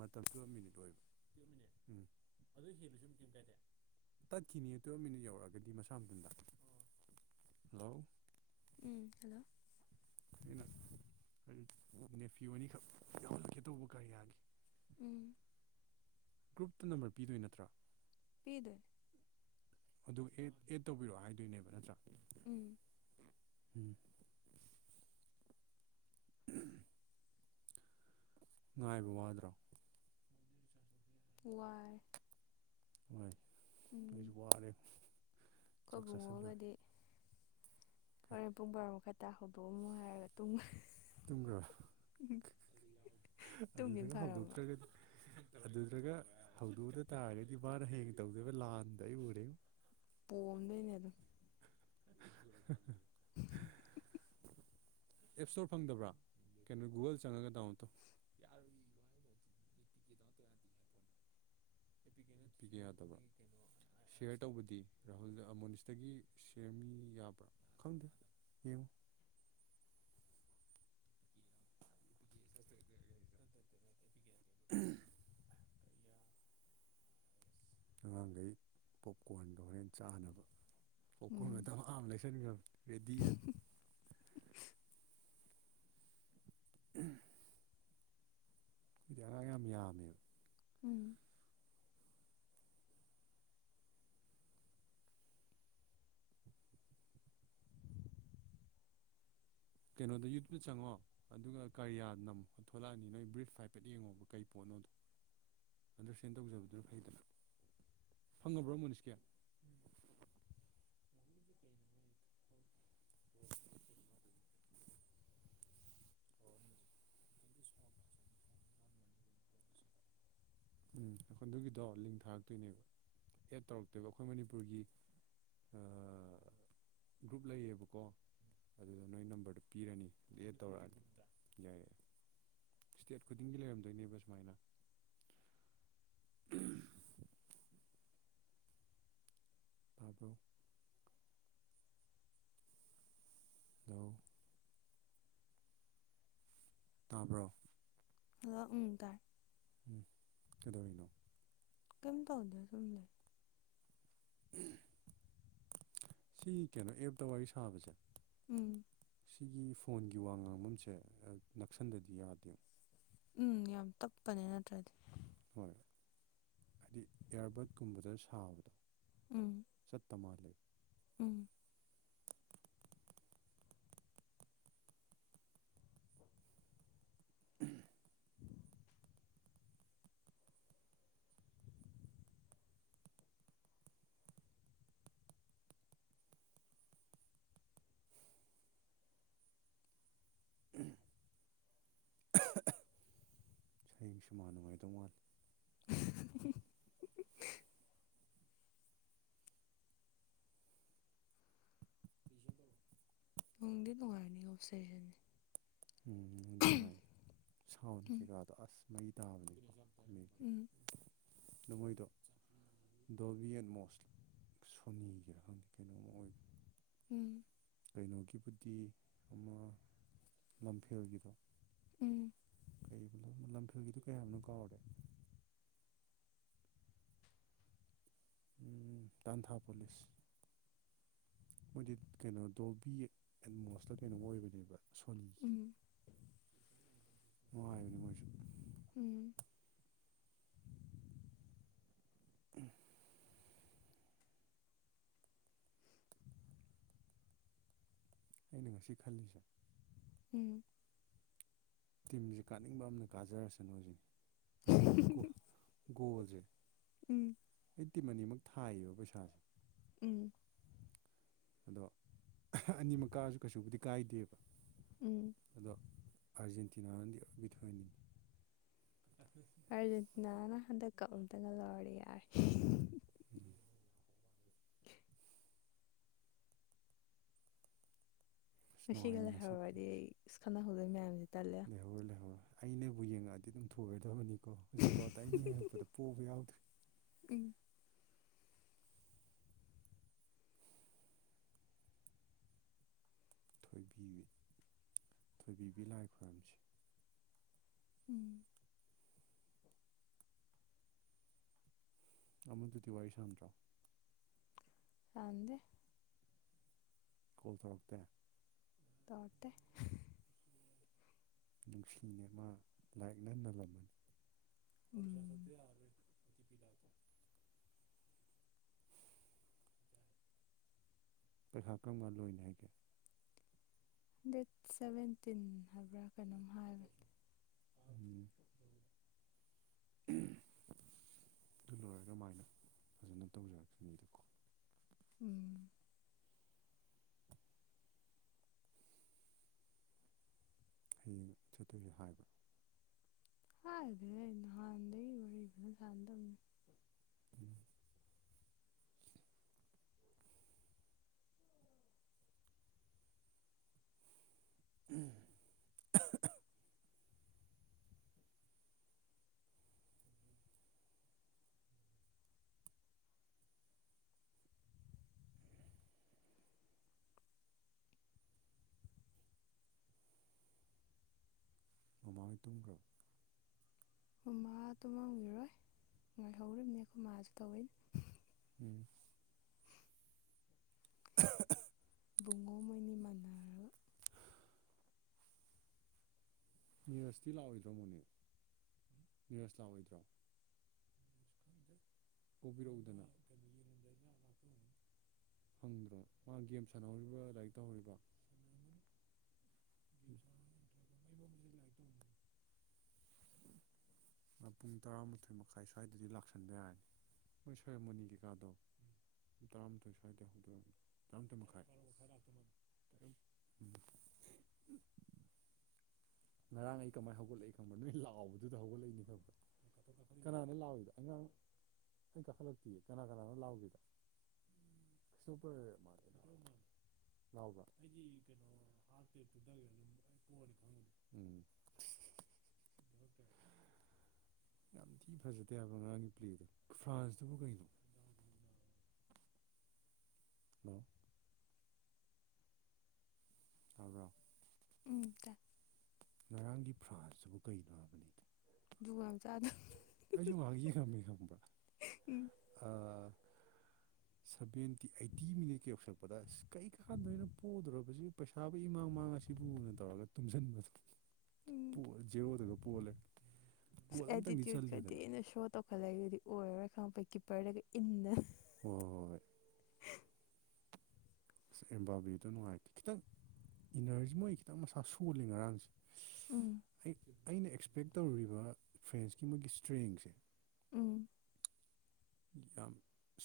ꯃꯇꯝ ꯇꯨ ꯃꯤꯅꯤ ꯑꯣꯏꯕ ꯇꯠꯈꯤꯅꯤ ꯇꯨꯋꯞ ꯃꯤꯅꯠ ꯌꯧꯔꯛꯑꯒꯗꯤ ꯃꯁꯥ ꯃꯊꯟꯗ ꯍꯜꯂꯣ ꯎꯝ ꯍꯜꯂꯣ ꯑꯩꯅ ꯅꯦꯄꯤꯤꯌꯣꯅꯤꯈꯛ ꯌꯥꯎꯍꯜꯂꯒꯦ ꯇꯧꯕ ꯀꯔꯤ ꯌꯥꯒꯤ ꯎꯝ ꯒ꯭ꯔꯨꯞꯇ ꯅꯝꯕꯔ ꯄꯤꯗꯣꯏ ꯅꯠꯇ꯭ꯔꯥ ꯄꯤꯗꯣꯏꯅꯤ ꯑꯗꯨ ꯑꯦ ꯑꯦꯗ ꯇꯧꯕꯤꯔꯛꯑꯣ ꯍꯥꯏꯗꯣꯏꯅꯦꯕ ꯅꯠꯇ꯭ꯔꯥ ꯎꯝ ꯎꯝ ꯉꯥꯏꯕ ꯋꯥꯗ꯭ꯔꯣ ꯋꯥꯏ ꯍꯣꯏ ꯑꯩꯁꯨ ꯋꯥꯔꯤꯔꯦ ꯈꯣꯏ ꯕꯨꯡꯉꯣꯒꯗꯤ ꯑꯣꯀꯦ ꯍꯣꯔꯦꯟ ꯄꯨꯡ [unintelligible] ꯍꯇꯥ ꯍꯧꯕ ꯑꯃ ꯍꯥꯏꯔꯒ ꯇꯨꯡ ꯇꯨꯝꯕ꯭ꯔꯣ ꯇꯨꯝꯈꯤꯕꯅ ꯑꯗꯨꯗꯨꯒ ꯐꯔꯕ ꯍꯧꯗꯣꯛꯇ꯭ꯔꯒꯗꯤ ꯑꯗꯨꯗꯨꯒ ꯍꯧꯗꯣꯛꯑꯗ ꯇꯥꯔꯒꯗꯤ ꯃꯥꯅ ꯍꯌꯦ ꯇꯧꯗꯕ ꯂꯥꯟꯗ ꯑꯩ ꯎꯔꯦ ꯄꯣꯝꯗꯣꯏꯅꯦ ꯑꯗꯨꯝ ꯎ [unintelligible] ꯑꯦꯞ ꯁ꯭ꯇꯣꯔ ꯐꯪꯗꯕ꯭ꯔꯥ ꯀꯩꯅꯣ ꯒꯨꯒꯜ ꯆꯪꯉꯒ ꯗꯥꯎꯟ ꯇꯧ ꯄꯤꯒ ꯌꯥꯗꯕ ꯁꯤꯌꯔ ꯇꯧꯕꯗꯤ ꯔꯥꯍꯨꯜꯗ ꯑꯃꯣꯅꯤꯁꯇꯒꯤ ꯁꯤꯌꯔ ꯃꯤ ꯌꯥꯕ꯭ꯔꯥ ꯈꯗ ꯌꯦꯉ [inaudible] ꯑꯉꯥꯡꯈꯩ ꯄꯣꯞꯀꯣꯔꯟꯗꯣ ꯍꯣꯔꯦꯟ ꯆꯥꯅꯕ ꯄꯣꯛꯈꯣꯏ ꯎꯝ ꯃꯇꯝ ꯑ ꯂꯩꯁꯟꯅꯤꯡꯈꯅꯤ ꯔꯦꯗꯤꯗ [unintelligible] ꯎꯝ ꯑꯗꯨꯗꯤ ꯑꯥꯡ ꯌꯥꯝꯃꯦꯕ ꯎꯝ ꯀꯩꯅꯣꯗ ꯌꯨꯠꯇꯨꯞꯇ ꯆꯪꯉꯣ ꯑꯗꯨꯒ ꯀꯔꯤꯌꯥꯗꯅꯝꯨ ꯊꯣꯛꯂꯛꯑꯅꯤ ꯅꯣꯏ ꯕ꯭ꯔꯤꯐ ꯍꯥꯏꯐꯦꯠ ꯌꯦꯡꯉꯣꯕ ꯀꯩ ꯄꯣꯠꯅꯣꯗꯣ ꯑꯟꯗꯔꯁꯇꯦꯟ ꯇꯧꯖꯕꯗꯨꯅ ꯐꯩꯗꯅ ꯐꯪꯉꯕ꯭ꯔꯣ ꯃꯣꯅꯤꯁꯀꯤꯌꯥ ꯎꯝ ꯑꯩꯈꯣꯏ ꯑꯗꯨꯒꯤꯗꯣ ꯂꯤꯡ ꯊꯥꯔꯛꯇꯣꯏꯅꯦꯕ ꯑꯦꯠ ꯇꯧꯔꯛꯇꯣꯏꯕ ꯑꯩꯈꯣꯏ ꯃꯅꯤꯄꯨꯔꯒꯤ ꯒ꯭ꯔꯨꯞ ꯂꯩꯌꯦꯕꯀꯣ ꯑꯗꯨꯗ ꯅꯣꯏ ꯅꯝꯕꯔꯗꯨꯣ ꯄꯤꯔꯅꯤ ꯑꯗꯨ ꯇꯧꯔꯛꯑꯅꯤ ꯌꯥꯏꯦ ꯌꯥꯏ ꯏꯁꯇꯦꯠ ꯈꯨꯗꯤꯡꯒꯤ ꯂꯩꯔꯝꯗꯣꯏꯅꯦꯕ ꯁꯨꯃꯥꯏꯅ ꯎꯝ ꯇꯕꯣ [unintelligible] ꯇꯥꯕ꯭ꯔꯣ ꯂ ꯎ ꯇꯥ ꯎꯝ ꯀꯩꯗꯧꯔꯤꯅꯣ ꯀꯩꯝ ꯇ ꯍꯗ ꯇꯝ ꯂꯩ ꯁꯤ ꯀꯩꯅꯣ ꯑꯦꯞꯇ ꯋꯥꯔꯤ ꯁꯥꯕꯁꯦ ꯎꯝ ꯁꯤꯒꯤ ꯐꯣꯟꯒꯤ ꯋꯥ ꯉꯥꯡꯐꯝꯁꯦ ꯅꯛꯁꯟꯗꯗꯤ ꯌꯥꯗꯦ ꯎꯝ ꯌꯥꯝ ꯇꯞꯄꯅꯦ ꯅꯠꯇ꯭ꯔꯗꯤ ꯍꯣꯏꯣꯏ ꯍꯥꯏꯗꯤ ꯏꯌꯥꯔꯕꯠꯀꯨꯝꯕꯗ ꯁꯥꯕꯗꯣ [unintelligible] ꯎꯝ ꯎꯝ ꯍꯌꯦꯡꯁꯨꯃꯥꯟ ꯉꯥꯏꯗꯧ ꯃꯥꯜꯂꯤ [inaudible] ꯅꯅꯨꯡꯗꯤ ꯅꯨꯡꯉꯥꯏꯔꯅꯤ ꯑꯣꯞꯁꯔꯦꯁꯟꯅꯦ ꯎꯝꯗꯤ ꯅꯨꯡꯉꯥꯏ ꯁꯥꯎꯟ ꯎꯝ ꯀꯩꯀꯥꯗꯣ ꯑꯁ ꯃꯩ ꯇꯥꯕꯅꯤ ꯎꯝ ꯅꯃꯣꯏꯗꯣ ꯗꯣꯕꯤꯌꯦꯟ ꯃꯣꯁ ꯁꯣꯅꯤꯒꯤꯔ ꯈꯪꯗꯦ ꯀꯩꯅꯣꯝ ꯑꯣꯏꯝ ꯎꯝ ꯀꯩꯅꯣꯒꯤꯕꯨꯗꯤ ꯑꯃ ꯂꯝꯐꯦꯜꯒꯤꯗꯣ ꯎꯝ [unintelligible] ꯂꯝꯐꯦꯜꯒꯤꯗꯨ ꯀꯌꯥꯅꯣ ꯀꯥꯎꯔꯦ ꯇꯥꯟꯊꯥ ꯄꯨꯂꯤꯁ ꯃꯣꯏꯗꯤ ꯀꯩꯅꯣ ꯗꯣꯜꯕꯤ ꯑꯦꯠꯃꯣꯁꯇꯔ ꯀꯩꯅꯣꯃ ꯑꯣꯏꯕꯅꯦꯕ ꯎꯝ ꯅꯨꯡꯉꯥꯏꯕꯅꯤ ꯃꯣꯏꯁꯨ [inaudible] ꯎꯝ ꯑꯩꯅ ꯉꯁꯤ ꯈꯜꯂꯤꯁꯦ ꯎꯝ ꯇꯤꯝꯁꯦ ꯀꯥꯅꯤꯡꯕ ꯑꯝꯅ ꯀꯥꯖꯔꯁꯅꯣꯁꯤꯅꯤ ꯑꯗꯣ ꯒꯣꯜꯁꯦ ꯎꯝ [unintelligible] ꯃꯅꯤꯃꯛ ꯊꯥꯏꯌꯦꯕ ꯄꯩꯁꯥꯁꯦ ꯎꯝ ꯑꯗꯣ ꯑꯅꯤ ꯃꯛ ꯀꯥꯔꯁꯨ ꯀꯩꯁꯨꯕꯨꯗꯤ ꯀꯥꯏꯗꯦꯕ ꯎꯝ ꯑꯗꯣ ꯑꯔꯖꯦꯟꯇꯅꯥꯗꯤ [unintelligible] ꯑꯥꯔꯖꯦꯟꯇꯤꯅꯥꯅ ꯍꯟꯗꯛ ꯀꯞ ꯑꯃꯇꯒ ꯂꯧꯔꯗꯤ ꯌꯥꯔꯦ [inaudible] ꯑꯁ ꯉꯁꯤꯒ ꯅꯨꯡꯉꯥꯏꯅꯤ ꯉꯁꯤ ꯂꯩꯍꯧꯔꯗꯤ ꯄ꯭ꯂꯦꯁꯦ ꯑꯁ ꯈꯠꯅꯍꯧꯗꯣꯏ ꯃꯌꯥꯝꯁꯦ ꯇꯜꯂꯦ ꯂꯩꯍꯧꯔꯣꯏ ꯂꯩꯍꯧꯔꯣꯏ ꯑꯩꯅꯕꯨ ꯌꯦꯡꯉꯛꯑꯗꯤ ꯑꯗꯨꯝ ꯊꯣꯏꯔꯗꯕꯅꯤꯀꯣ ꯍꯧꯖꯤꯛꯐꯥꯎꯗ ꯑꯩꯅ ꯌꯦꯡꯉꯛꯄꯗ ꯄꯣꯕ ꯌꯥꯎꯗ꯭ꯔꯦ ꯎꯝ ꯊꯣꯏꯕꯤꯕꯤ ꯊꯣꯏꯕꯤꯕꯤ ꯂꯥꯏ ꯈꯨꯔꯝꯁꯦ ꯎꯝ ꯑꯃꯗꯨꯗꯤ ꯋꯥꯔꯤ ꯁꯥꯟꯗ꯭ꯔꯣ ꯁꯥꯟꯗꯦ ꯀꯣꯜ ꯇꯧꯔꯛꯇꯦ ꯇꯧꯔꯛꯇꯦ ꯅꯨꯡꯁꯤꯅꯦ ꯃꯥ ꯂꯥꯏꯛꯅ ꯅꯂꯝꯃꯅꯤ ꯎꯝ ꯄꯩꯈꯥ ꯀꯔꯝ ꯀꯟ ꯂꯣꯏꯅꯤ ꯍꯥꯏꯒꯦ ꯗꯦꯠ ꯁꯚꯦꯟꯇꯤꯟ ꯍꯥꯏꯕ꯭ꯔꯥ ꯀꯩꯅꯣꯝ ꯎꯝ [inaudible] ꯑꯗꯨ ꯂꯣꯏꯔꯒꯃꯥꯏꯅ ꯐꯖꯅ ꯇꯧꯖꯔꯛꯁꯥꯅꯤꯗꯀꯣ ꯎꯝ ꯍꯌꯦꯡ ꯆꯠꯇꯣꯏ ꯍꯥꯏꯕ ꯍꯥꯢꯗꯦꯍꯦ ꯅꯥꯍꯟꯗꯩ ꯋꯥꯔꯤ ꯐꯖꯟ ꯁꯟꯗꯃꯦ ꯎꯝ ꯎꯝ [unintelligible] ꯃꯃꯥꯍꯣꯏ ꯇꯨꯝꯈ꯭ꯔꯕꯣ ꯃꯃꯥ ꯇꯨꯝꯃꯝꯈꯤꯔꯣꯏ ꯉꯥꯏꯍꯧꯔꯤꯝꯅꯦ ꯈꯣꯏ ꯃꯥꯁꯨ ꯇꯧꯋꯦꯏꯅ [inaudible] [unintelligible] ꯨꯕꯨꯡꯉꯣ ꯃꯣꯏꯅꯤ ꯃꯅꯥꯔ ꯅꯤꯔꯁꯇꯤ ꯂꯥꯛꯑꯣꯏꯗ꯭ꯔꯣ ꯃꯣꯅꯦ ꯅꯤꯔꯁ ꯂꯥꯛꯑꯣꯏꯗ꯭ꯔꯣ ꯄꯨꯕꯤꯔꯛꯎꯗꯅ ꯐꯪꯗ꯭ꯔꯣ ꯃꯥ ꯒꯦꯝ ꯁꯥꯟꯅꯍꯧꯔꯤꯕ ꯂꯥꯏꯔꯤꯛ ꯇꯧꯍꯧꯔꯤꯕ [inaudible] ꯄꯨꯡ ꯇꯔꯥꯃꯥꯊꯣꯏ ꯃꯈꯥꯏ ꯁ꯭ꯋꯥꯏꯗꯗꯤ ꯂꯥꯛꯁꯟꯕ ꯌꯥꯔꯅꯤ ꯃꯣꯏ ꯁꯦꯔꯥꯃꯣꯅꯤ ꯀꯩꯀꯥꯗꯣ ꯇꯔꯥꯃꯥꯊꯣꯏ ꯁ꯭ꯋꯥꯏꯗ ꯍꯧꯗ ꯇꯔꯥꯃꯥꯊꯣꯏ ꯃꯈꯥꯏ ꯎꯝ ꯉꯔꯥꯡ ꯑꯩ ꯀꯃꯥꯏꯅ ꯍꯧꯒꯠꯂꯛꯏ ꯈꯪꯕꯣ ꯅꯣꯏ ꯂꯥꯛꯥꯎꯕꯗꯨꯗ ꯍꯧꯒꯠꯂꯛꯏꯅꯤ ꯈꯪ꯭ꯔꯥ ꯀꯅꯥꯅ ꯂꯥꯎꯏꯗ ꯑꯉꯥꯡ ꯑꯩ ꯀꯥꯈꯠꯂꯛꯇꯒ ꯀꯅꯥ ꯀꯅꯥꯅ ꯂꯥꯎꯒꯗ ꯁꯄꯔ ꯃꯥ ꯉꯕ ꯎꯝ ꯌꯥꯝ ꯊꯤ ꯐꯖꯗꯦ ꯍꯥꯏꯕ ꯑꯉꯥꯡꯒꯤ ꯄ꯭ꯂꯦꯗꯣ ꯐ꯭ꯔꯥꯟꯁꯇꯨꯕꯨ ꯀꯩꯅꯣ [unintelligible] ꯇꯕ꯭ꯔꯣ ꯎꯝ ꯇꯥꯏ ꯉꯔꯥꯡꯒꯤ ꯐ꯭ꯔꯥꯟꯁꯇꯨꯕꯨ ꯀꯩꯅꯣ ꯍꯥꯏꯕꯅꯤꯗ ꯖꯨꯒꯣꯠ ꯌꯥꯝ ꯆꯥꯗꯝꯃꯦ ꯑꯩꯁꯨ ꯉꯥꯏꯍꯥꯛ ꯌꯦꯡꯉꯝꯃꯦ ꯈꯪꯕ꯭ꯔꯥ [inaudible] ꯑꯥ ꯁꯚꯦꯟꯇꯤ ꯑꯩꯠꯇꯤ ꯃꯤꯅꯤꯠꯀ ꯌꯧꯁꯜꯂꯛꯄꯗ ꯑꯁ ꯀꯩꯀꯥꯟꯗꯣꯏꯅꯣ ꯄꯣꯗꯣꯔꯕꯁꯤ ꯄꯩꯁꯥ ꯄꯩꯁꯥꯥꯕꯨ ꯏꯃꯥꯡ ꯃꯥꯡꯉꯁꯤꯕꯨꯅ ꯇꯧꯔꯒ ꯇꯨꯝꯁꯟꯕꯗꯣ ꯎꯝ [unintelligible] ꯖꯦꯔꯣꯗꯒ ꯄꯣ__ ꯑꯦꯇꯤꯇ꯭ꯌꯨꯠꯀ ꯊꯤꯅꯥ ꯁꯣ ꯇꯧꯈꯠꯂꯛꯏꯗꯨꯗꯤ ꯑꯣꯏꯔꯔꯣꯏ ꯈꯪꯉꯛꯄꯩ ꯀꯤꯞꯄꯔꯗꯒ ꯏꯟꯗꯅ ꯍꯣꯏ ꯍꯣꯏ ꯍꯣꯏ ꯑꯁ ꯑꯦꯝꯕꯥꯕꯤꯗꯣ ꯅꯨꯡꯉꯥꯏꯇꯦ ꯈꯤꯇꯪ ꯏꯅꯔꯖꯤ ꯃꯣꯏ ꯈꯤꯇꯪ ꯃꯁꯥ ꯁꯣꯜꯂꯤ ꯉꯔꯥꯡꯁꯦ ꯎꯝ ꯑꯩ ꯑꯩꯅ ꯑꯦꯛꯁꯄꯦꯛ ꯇꯧꯔꯨꯔꯤꯕ ꯐ꯭ꯔꯦꯟꯁꯀꯤ ꯃꯣꯏꯒꯤ ꯏꯁꯇ꯭ꯔꯦꯡꯁꯦ ꯎꯝ ꯌꯥꯝ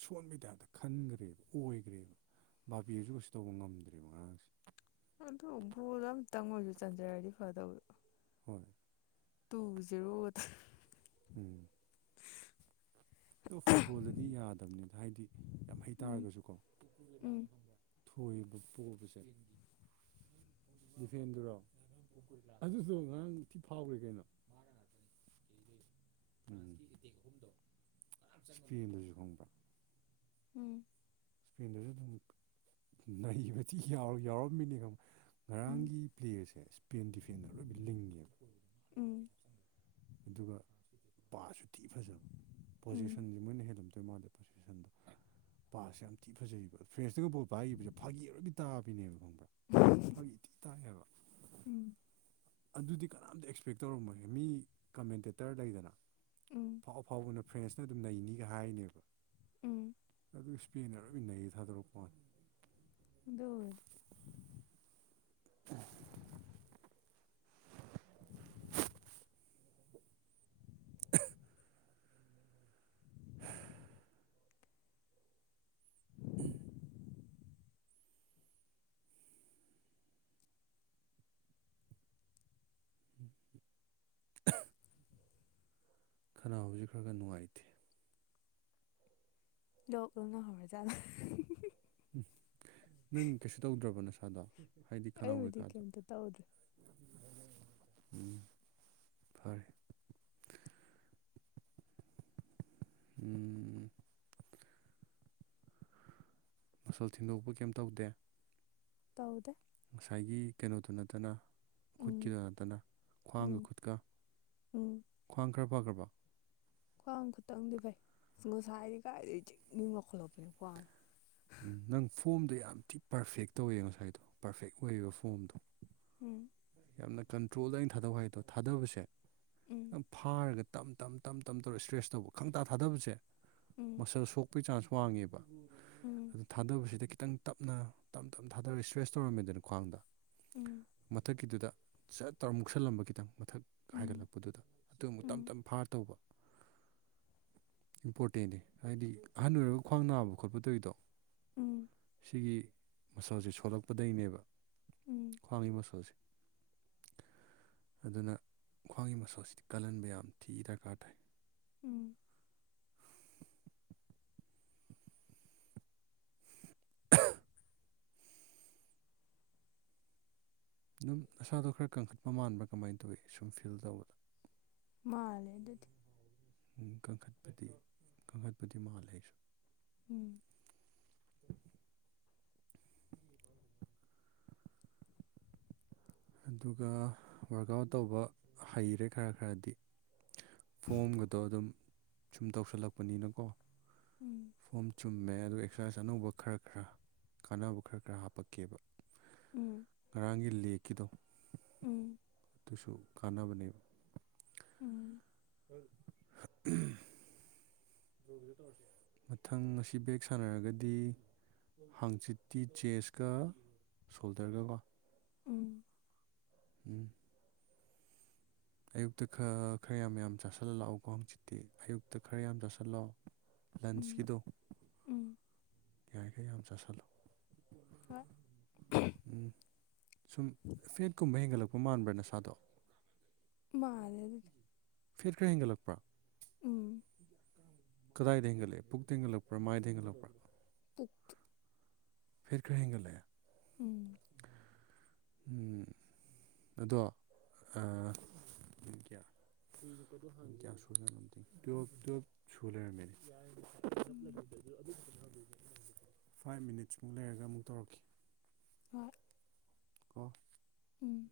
ꯁꯣꯟꯕꯗꯞꯇ ꯈꯟꯈ꯭ꯔꯦꯕ ꯑꯣꯏꯈ꯭ꯔꯦꯕ ꯕꯥꯥꯕꯤꯗꯨꯁꯨ ꯀꯩꯁꯨ ꯇꯧꯕ ꯉꯝꯗ꯭ꯔꯤꯕ ꯑꯉꯥꯡꯁꯦ ꯑꯗꯨ ꯕꯨꯨꯗꯣ ꯑꯝꯇꯪ ꯑꯣꯏꯁꯨ ꯆꯟꯖꯔꯗꯤ ꯐꯗꯕꯗꯣ ꯍꯣꯏꯅꯦ ꯇꯨ ꯖꯔꯣ ꯎꯝ ꯑꯗꯣ ꯐꯨꯠꯕꯣꯜꯗꯗꯤ ꯌꯥꯗꯕꯅꯤꯗ ꯍꯥꯏꯗꯤ ꯌꯥꯝ ꯎꯝ ꯍꯩꯇꯥꯥꯔꯒꯁꯨꯀꯣ ꯎꯝ ꯊꯣꯏꯕ ꯄꯣꯕꯁꯦ ꯗꯤꯐꯦꯟꯗꯨꯔꯣ ꯑꯗꯨꯁꯨ ꯉꯔꯥꯡ ꯊꯤ ꯐꯥꯎꯈ꯭ꯔꯦ ꯀꯩꯅꯣ ꯎꯝ ꯏꯁꯄꯦꯟꯗꯁꯨ ꯍꯣꯡꯕ꯭ꯔ ꯎꯝ ꯐꯦꯟꯗꯨꯁꯨ ꯑꯗꯨꯝ ꯅꯩꯕꯗꯤ ꯌꯥꯎꯔꯝꯃꯤꯅꯤ ꯎꯝ ꯉꯔꯥꯡꯒꯤ ꯄ꯭ꯂꯦꯌꯔꯁꯦ ꯁ꯭ꯄꯦꯟ ꯗꯤꯐꯦꯟꯗꯔ ꯂꯣꯏ ꯂꯤꯡꯉꯦꯕ ꯎꯝ ꯑꯗꯨꯒ ꯄꯥꯁꯨ ꯊꯤ ꯐꯖꯕ ꯄꯣꯖꯦꯁꯟꯁꯦ ꯃꯣꯏꯅ ꯍꯦꯜꯂꯝ ꯇꯣꯏ ꯃꯥꯗꯣ [unintelligible] ꯄꯥꯁꯦ ꯌꯥꯝ ꯊꯤ ꯐꯖꯩꯌꯦꯕ ꯐ꯭ꯔꯦꯁꯇꯒ ꯄꯣꯠ ꯄ ꯍꯥꯏꯈꯤꯕꯁꯦ ꯐꯥꯒꯤꯔꯣꯏꯗꯤ ꯇꯥꯕꯅꯦꯕ ꯈꯪꯗꯦ ꯎꯝ ꯐꯩꯗꯤ ꯇꯥꯏꯌꯦꯕ ꯎꯝ ꯑꯗꯨꯗꯤ ꯀꯅꯥꯝꯇ ꯑꯦꯛꯁꯄꯦꯛ ꯇꯧꯔꯝꯃꯒ ꯃꯤ ꯀꯃꯦꯟꯇꯦꯇꯔ ꯂꯩꯗꯅ ꯎꯝ ꯑꯥꯎ ꯑꯐꯥꯎꯕꯅ ꯐ꯭ꯔꯦꯟꯁꯅ ꯑꯗꯨꯝ ꯅꯩꯅꯤꯒ ꯍꯥꯏꯅꯦꯕ ꯎꯝ ꯑꯗꯨ ꯏꯁ꯭ꯄꯦꯟꯅꯔ ꯑꯣꯏꯅꯟꯅꯩ ꯊꯥꯗꯣꯔꯛꯄꯅꯤ ꯗ ꯑ ꯀꯅꯥ ꯍꯧꯖꯤꯛ ꯈꯔ ꯈꯔ ꯅꯨꯡꯉꯥꯏꯇꯦ ꯂꯣꯛꯒꯅ ꯍꯧꯔꯖ ꯎꯝ ꯅꯪ ꯀꯩꯁꯨ ꯇꯧꯗ꯭ꯔꯕ ꯅꯁꯥꯗ ꯍꯥꯏꯗꯤ ꯈꯅꯥꯎ ꯑꯩꯕꯨꯗꯤ ꯀꯩꯀꯥꯗ ꯀꯩꯝꯇ ꯇꯧꯗ꯭ꯔꯦ ꯎꯝ ꯐꯔꯦ [unintelligible] ꯎꯝ ꯃꯁꯜ ꯊꯤꯟꯗꯣꯛꯄ ꯀꯩꯝ ꯇꯧꯗꯦ ꯇꯗ ꯉꯁꯥꯏꯒꯤ ꯀꯩꯅꯣꯗꯨ ꯅꯠꯇꯅ ꯎꯝ ꯈꯨꯠꯀꯤꯗ ꯅꯠꯇꯅ ꯈ꯭ꯋꯥꯡꯒ ꯎꯝ ꯈꯨꯠꯀ ꯎꯝ ꯈ꯭ꯋꯥꯡ ꯈꯔ ꯐꯈ꯭ꯔꯕꯣ ꯈ꯭ꯋꯥꯡ ꯈꯇꯪꯗꯤ ꯐꯩ ꯁꯤ ꯉꯥꯁꯥꯏꯗꯤ ꯀꯥꯏꯗꯩ ꯖꯤꯡ ꯖꯤꯡ ꯂꯥꯎꯈꯠꯔꯛꯇꯅ ꯈ꯭ꯋꯥꯡ ꯎꯝ ꯅꯪ ꯐꯣꯝꯗꯣ ꯌꯥꯝ ꯊꯤ ꯄꯔꯐꯦꯛ ꯇꯧꯋꯦ ꯉꯁꯥꯏꯗꯣ ꯄꯔꯐꯦꯛ ꯑꯣꯏꯕ ꯐꯣꯝꯗꯣ ꯎꯝ ꯌꯥꯝꯅ ꯀꯟꯇ꯭ꯔꯣꯜꯗ ꯑꯩꯅ ꯊꯥꯗꯧ ꯍꯥꯏꯗꯣ ꯎꯝ ꯊꯥꯗꯕꯁꯦꯈꯤ ꯐꯥꯔꯒ ꯇꯝ ꯇ ꯇꯝ ꯇ ꯇꯧꯔ ꯏꯁꯇ꯭ꯔꯦꯁ ꯇꯧꯕ ꯈꯪꯇꯥ ꯊꯥꯗꯕꯁꯦ ꯎꯝ ꯃꯁꯜ ꯁꯣꯛ [unintelligible] ꯆꯥꯟꯁ ꯋꯥꯡꯉꯦꯕ ꯎꯝ ꯑꯗꯨ ꯊꯥꯗꯕꯁꯤꯗ ꯈꯤꯇꯪ ꯇꯞꯅ ꯇꯞ ꯇꯞ ꯊꯥꯗꯔꯒ ꯏꯁꯇ꯭ꯔꯦꯁ ꯇꯧꯔꯝꯃꯦꯗꯅ ꯈ꯭ꯋꯥꯡꯗ ꯎꯝ ꯃꯊꯛ ꯀꯤꯗꯨꯗ ꯁꯠ ꯇꯧꯔ ꯃꯨꯛꯁꯜꯂꯝꯕ ꯈꯤꯇꯪ ꯃꯊꯛ ꯎꯝ ꯍꯥꯏꯒꯠꯂꯛꯄꯗꯨꯗ ꯑꯗꯨ ꯑꯃꯨꯛ ꯇꯞ ꯎꯝ ꯇꯞ ꯐꯥꯔ ꯇꯧꯕ ꯏꯝꯄꯣꯔꯇꯦꯟꯅꯦ ꯍꯥꯏꯗꯤ ꯑꯍꯟ ꯑꯣꯏꯔꯕ ꯈ꯭ꯋꯥꯡ ꯅꯥꯕ ꯈꯣꯠꯄ ꯇꯧꯔꯤꯗꯣ ꯎꯝ ꯁꯤꯒꯤ ꯃꯁꯜꯁꯦ ꯁꯣꯜꯂꯛꯄꯗꯒꯤꯅꯦꯕ ꯎꯝ ꯈ꯭ꯋꯥꯡꯒꯤ ꯃꯁꯜꯁꯦ ꯑꯗꯨꯅ ꯈ꯭ꯋꯥꯡꯒꯤ ꯃꯁꯜꯁꯤꯗꯤ ꯀꯜꯍꯟꯕ ꯌꯥꯝ ꯊꯤ ꯗꯔꯀꯥꯔ ꯇꯥꯏ ꯎꯝ [unintelligible] ꯑꯗꯨꯝ ꯅꯁꯥꯗꯣ ꯈꯔ ꯀꯟꯈꯠꯄ ꯃꯥꯟꯕꯥ ꯀꯃꯥꯏꯅ ꯇꯧꯋꯤ ꯁꯨꯝ ꯐꯤꯜ ꯇꯧꯕꯗ ꯃꯥꯂꯦ ꯑꯗꯨꯗꯤ ꯀꯟꯈꯠꯄꯗꯤ ꯀꯟꯈꯠꯄꯗꯤ ꯃꯥꯜꯂꯦꯁꯨ ꯑꯩꯁꯨ ꯎꯝ ꯑꯗꯨꯒ ꯋꯥꯔꯛ ꯑꯥꯎꯠ ꯇꯧꯕ ꯍꯩꯔꯦ ꯈꯔ ꯈꯔꯗꯤ ꯐꯣꯝꯒꯗꯣ ꯑꯗꯨꯝ ꯁꯨꯝ ꯇꯧꯁꯜꯂꯛꯄꯅꯤꯅꯀꯣ ꯎꯝ ꯐꯣꯝ ꯆꯨꯝꯃꯦ ꯑꯗꯨꯒ ꯑꯦꯛꯁꯔꯁꯥꯏꯁ ꯑꯅꯧꯕ ꯈꯔ ꯈꯔ ꯀꯥꯟꯅꯕ ꯈꯔ ꯈꯔ ꯍꯥꯞꯄꯛꯀꯦꯕ ꯎꯝ ꯉꯔꯥꯡꯒꯤ ꯂꯦꯛꯀꯤꯗꯣ ꯎꯝ ꯑꯗꯨꯁꯨ ꯀꯥꯟꯅꯕꯅꯦꯕ ꯎꯝ [unintelligible] ꯃꯊꯪ ꯑꯁꯤ ꯕꯦꯛ ꯁꯥꯟꯅꯔꯒꯗꯤ ꯍꯥꯡꯆꯤꯠꯇꯤ ꯆꯦꯁꯀ ꯁꯣꯜꯗꯔꯒꯀꯣ ꯎꯝ ꯎꯝ ꯑꯌꯨꯛꯇ ꯈꯔ ꯈꯔ ꯌꯥꯝ ꯌꯥꯝ ꯆꯥꯁꯤꯜꯂ ꯂꯛꯑꯣꯀꯣ ꯍꯪꯆꯤꯠꯇꯤ ꯑꯌꯨꯛꯇ ꯈꯔ ꯌꯥꯝ ꯆꯥꯁꯜꯂꯣ ꯎꯝ ꯂꯟꯁꯀꯤꯗꯣ ꯎꯝ ꯌꯥꯔꯤꯈꯩ ꯌꯥꯝ ꯆꯥꯥꯁꯜꯂꯣ ꯍꯣꯏ ꯎꯝ ꯁꯨꯝ ꯐꯦꯠꯀꯨꯝꯕ ꯍꯦꯟꯒꯠꯂꯛꯄ ꯃꯥꯟꯕ꯭ꯔꯥ ꯅꯁꯥꯗꯣ ꯃꯥꯔꯦ ꯑꯗꯨꯗꯣ ꯐꯦꯠ ꯈꯔ ꯍꯦꯟꯒꯠꯂꯛꯄꯥ ꯎꯝ ꯀꯗꯥꯗ ꯍꯦꯟꯒꯠꯂꯦ ꯄꯨꯛꯇ ꯍꯦꯟꯒꯠꯂꯛꯄꯥ ꯃꯥꯏꯗ ꯍꯦꯟꯠꯂꯛꯄꯥ ꯄꯨꯛ ꯐꯦꯠ ꯈꯔꯥ ꯍꯦꯟꯒꯠꯔꯛꯑꯦ ꯎꯝ ꯎꯝ [inaudible] ꯑꯗꯣ ꯑꯥ [inaudible] ꯀꯌꯥ ꯁꯨꯕ ꯎꯝ [unintelligible] ꯐꯥꯏꯚ ꯃꯤꯅꯤꯠꯁꯃꯨꯛ ꯂꯩꯔꯒ ꯑꯃꯨꯛ ꯇꯧꯔꯛꯀꯦ ꯍꯣꯏ ꯀꯣ ꯎꯝ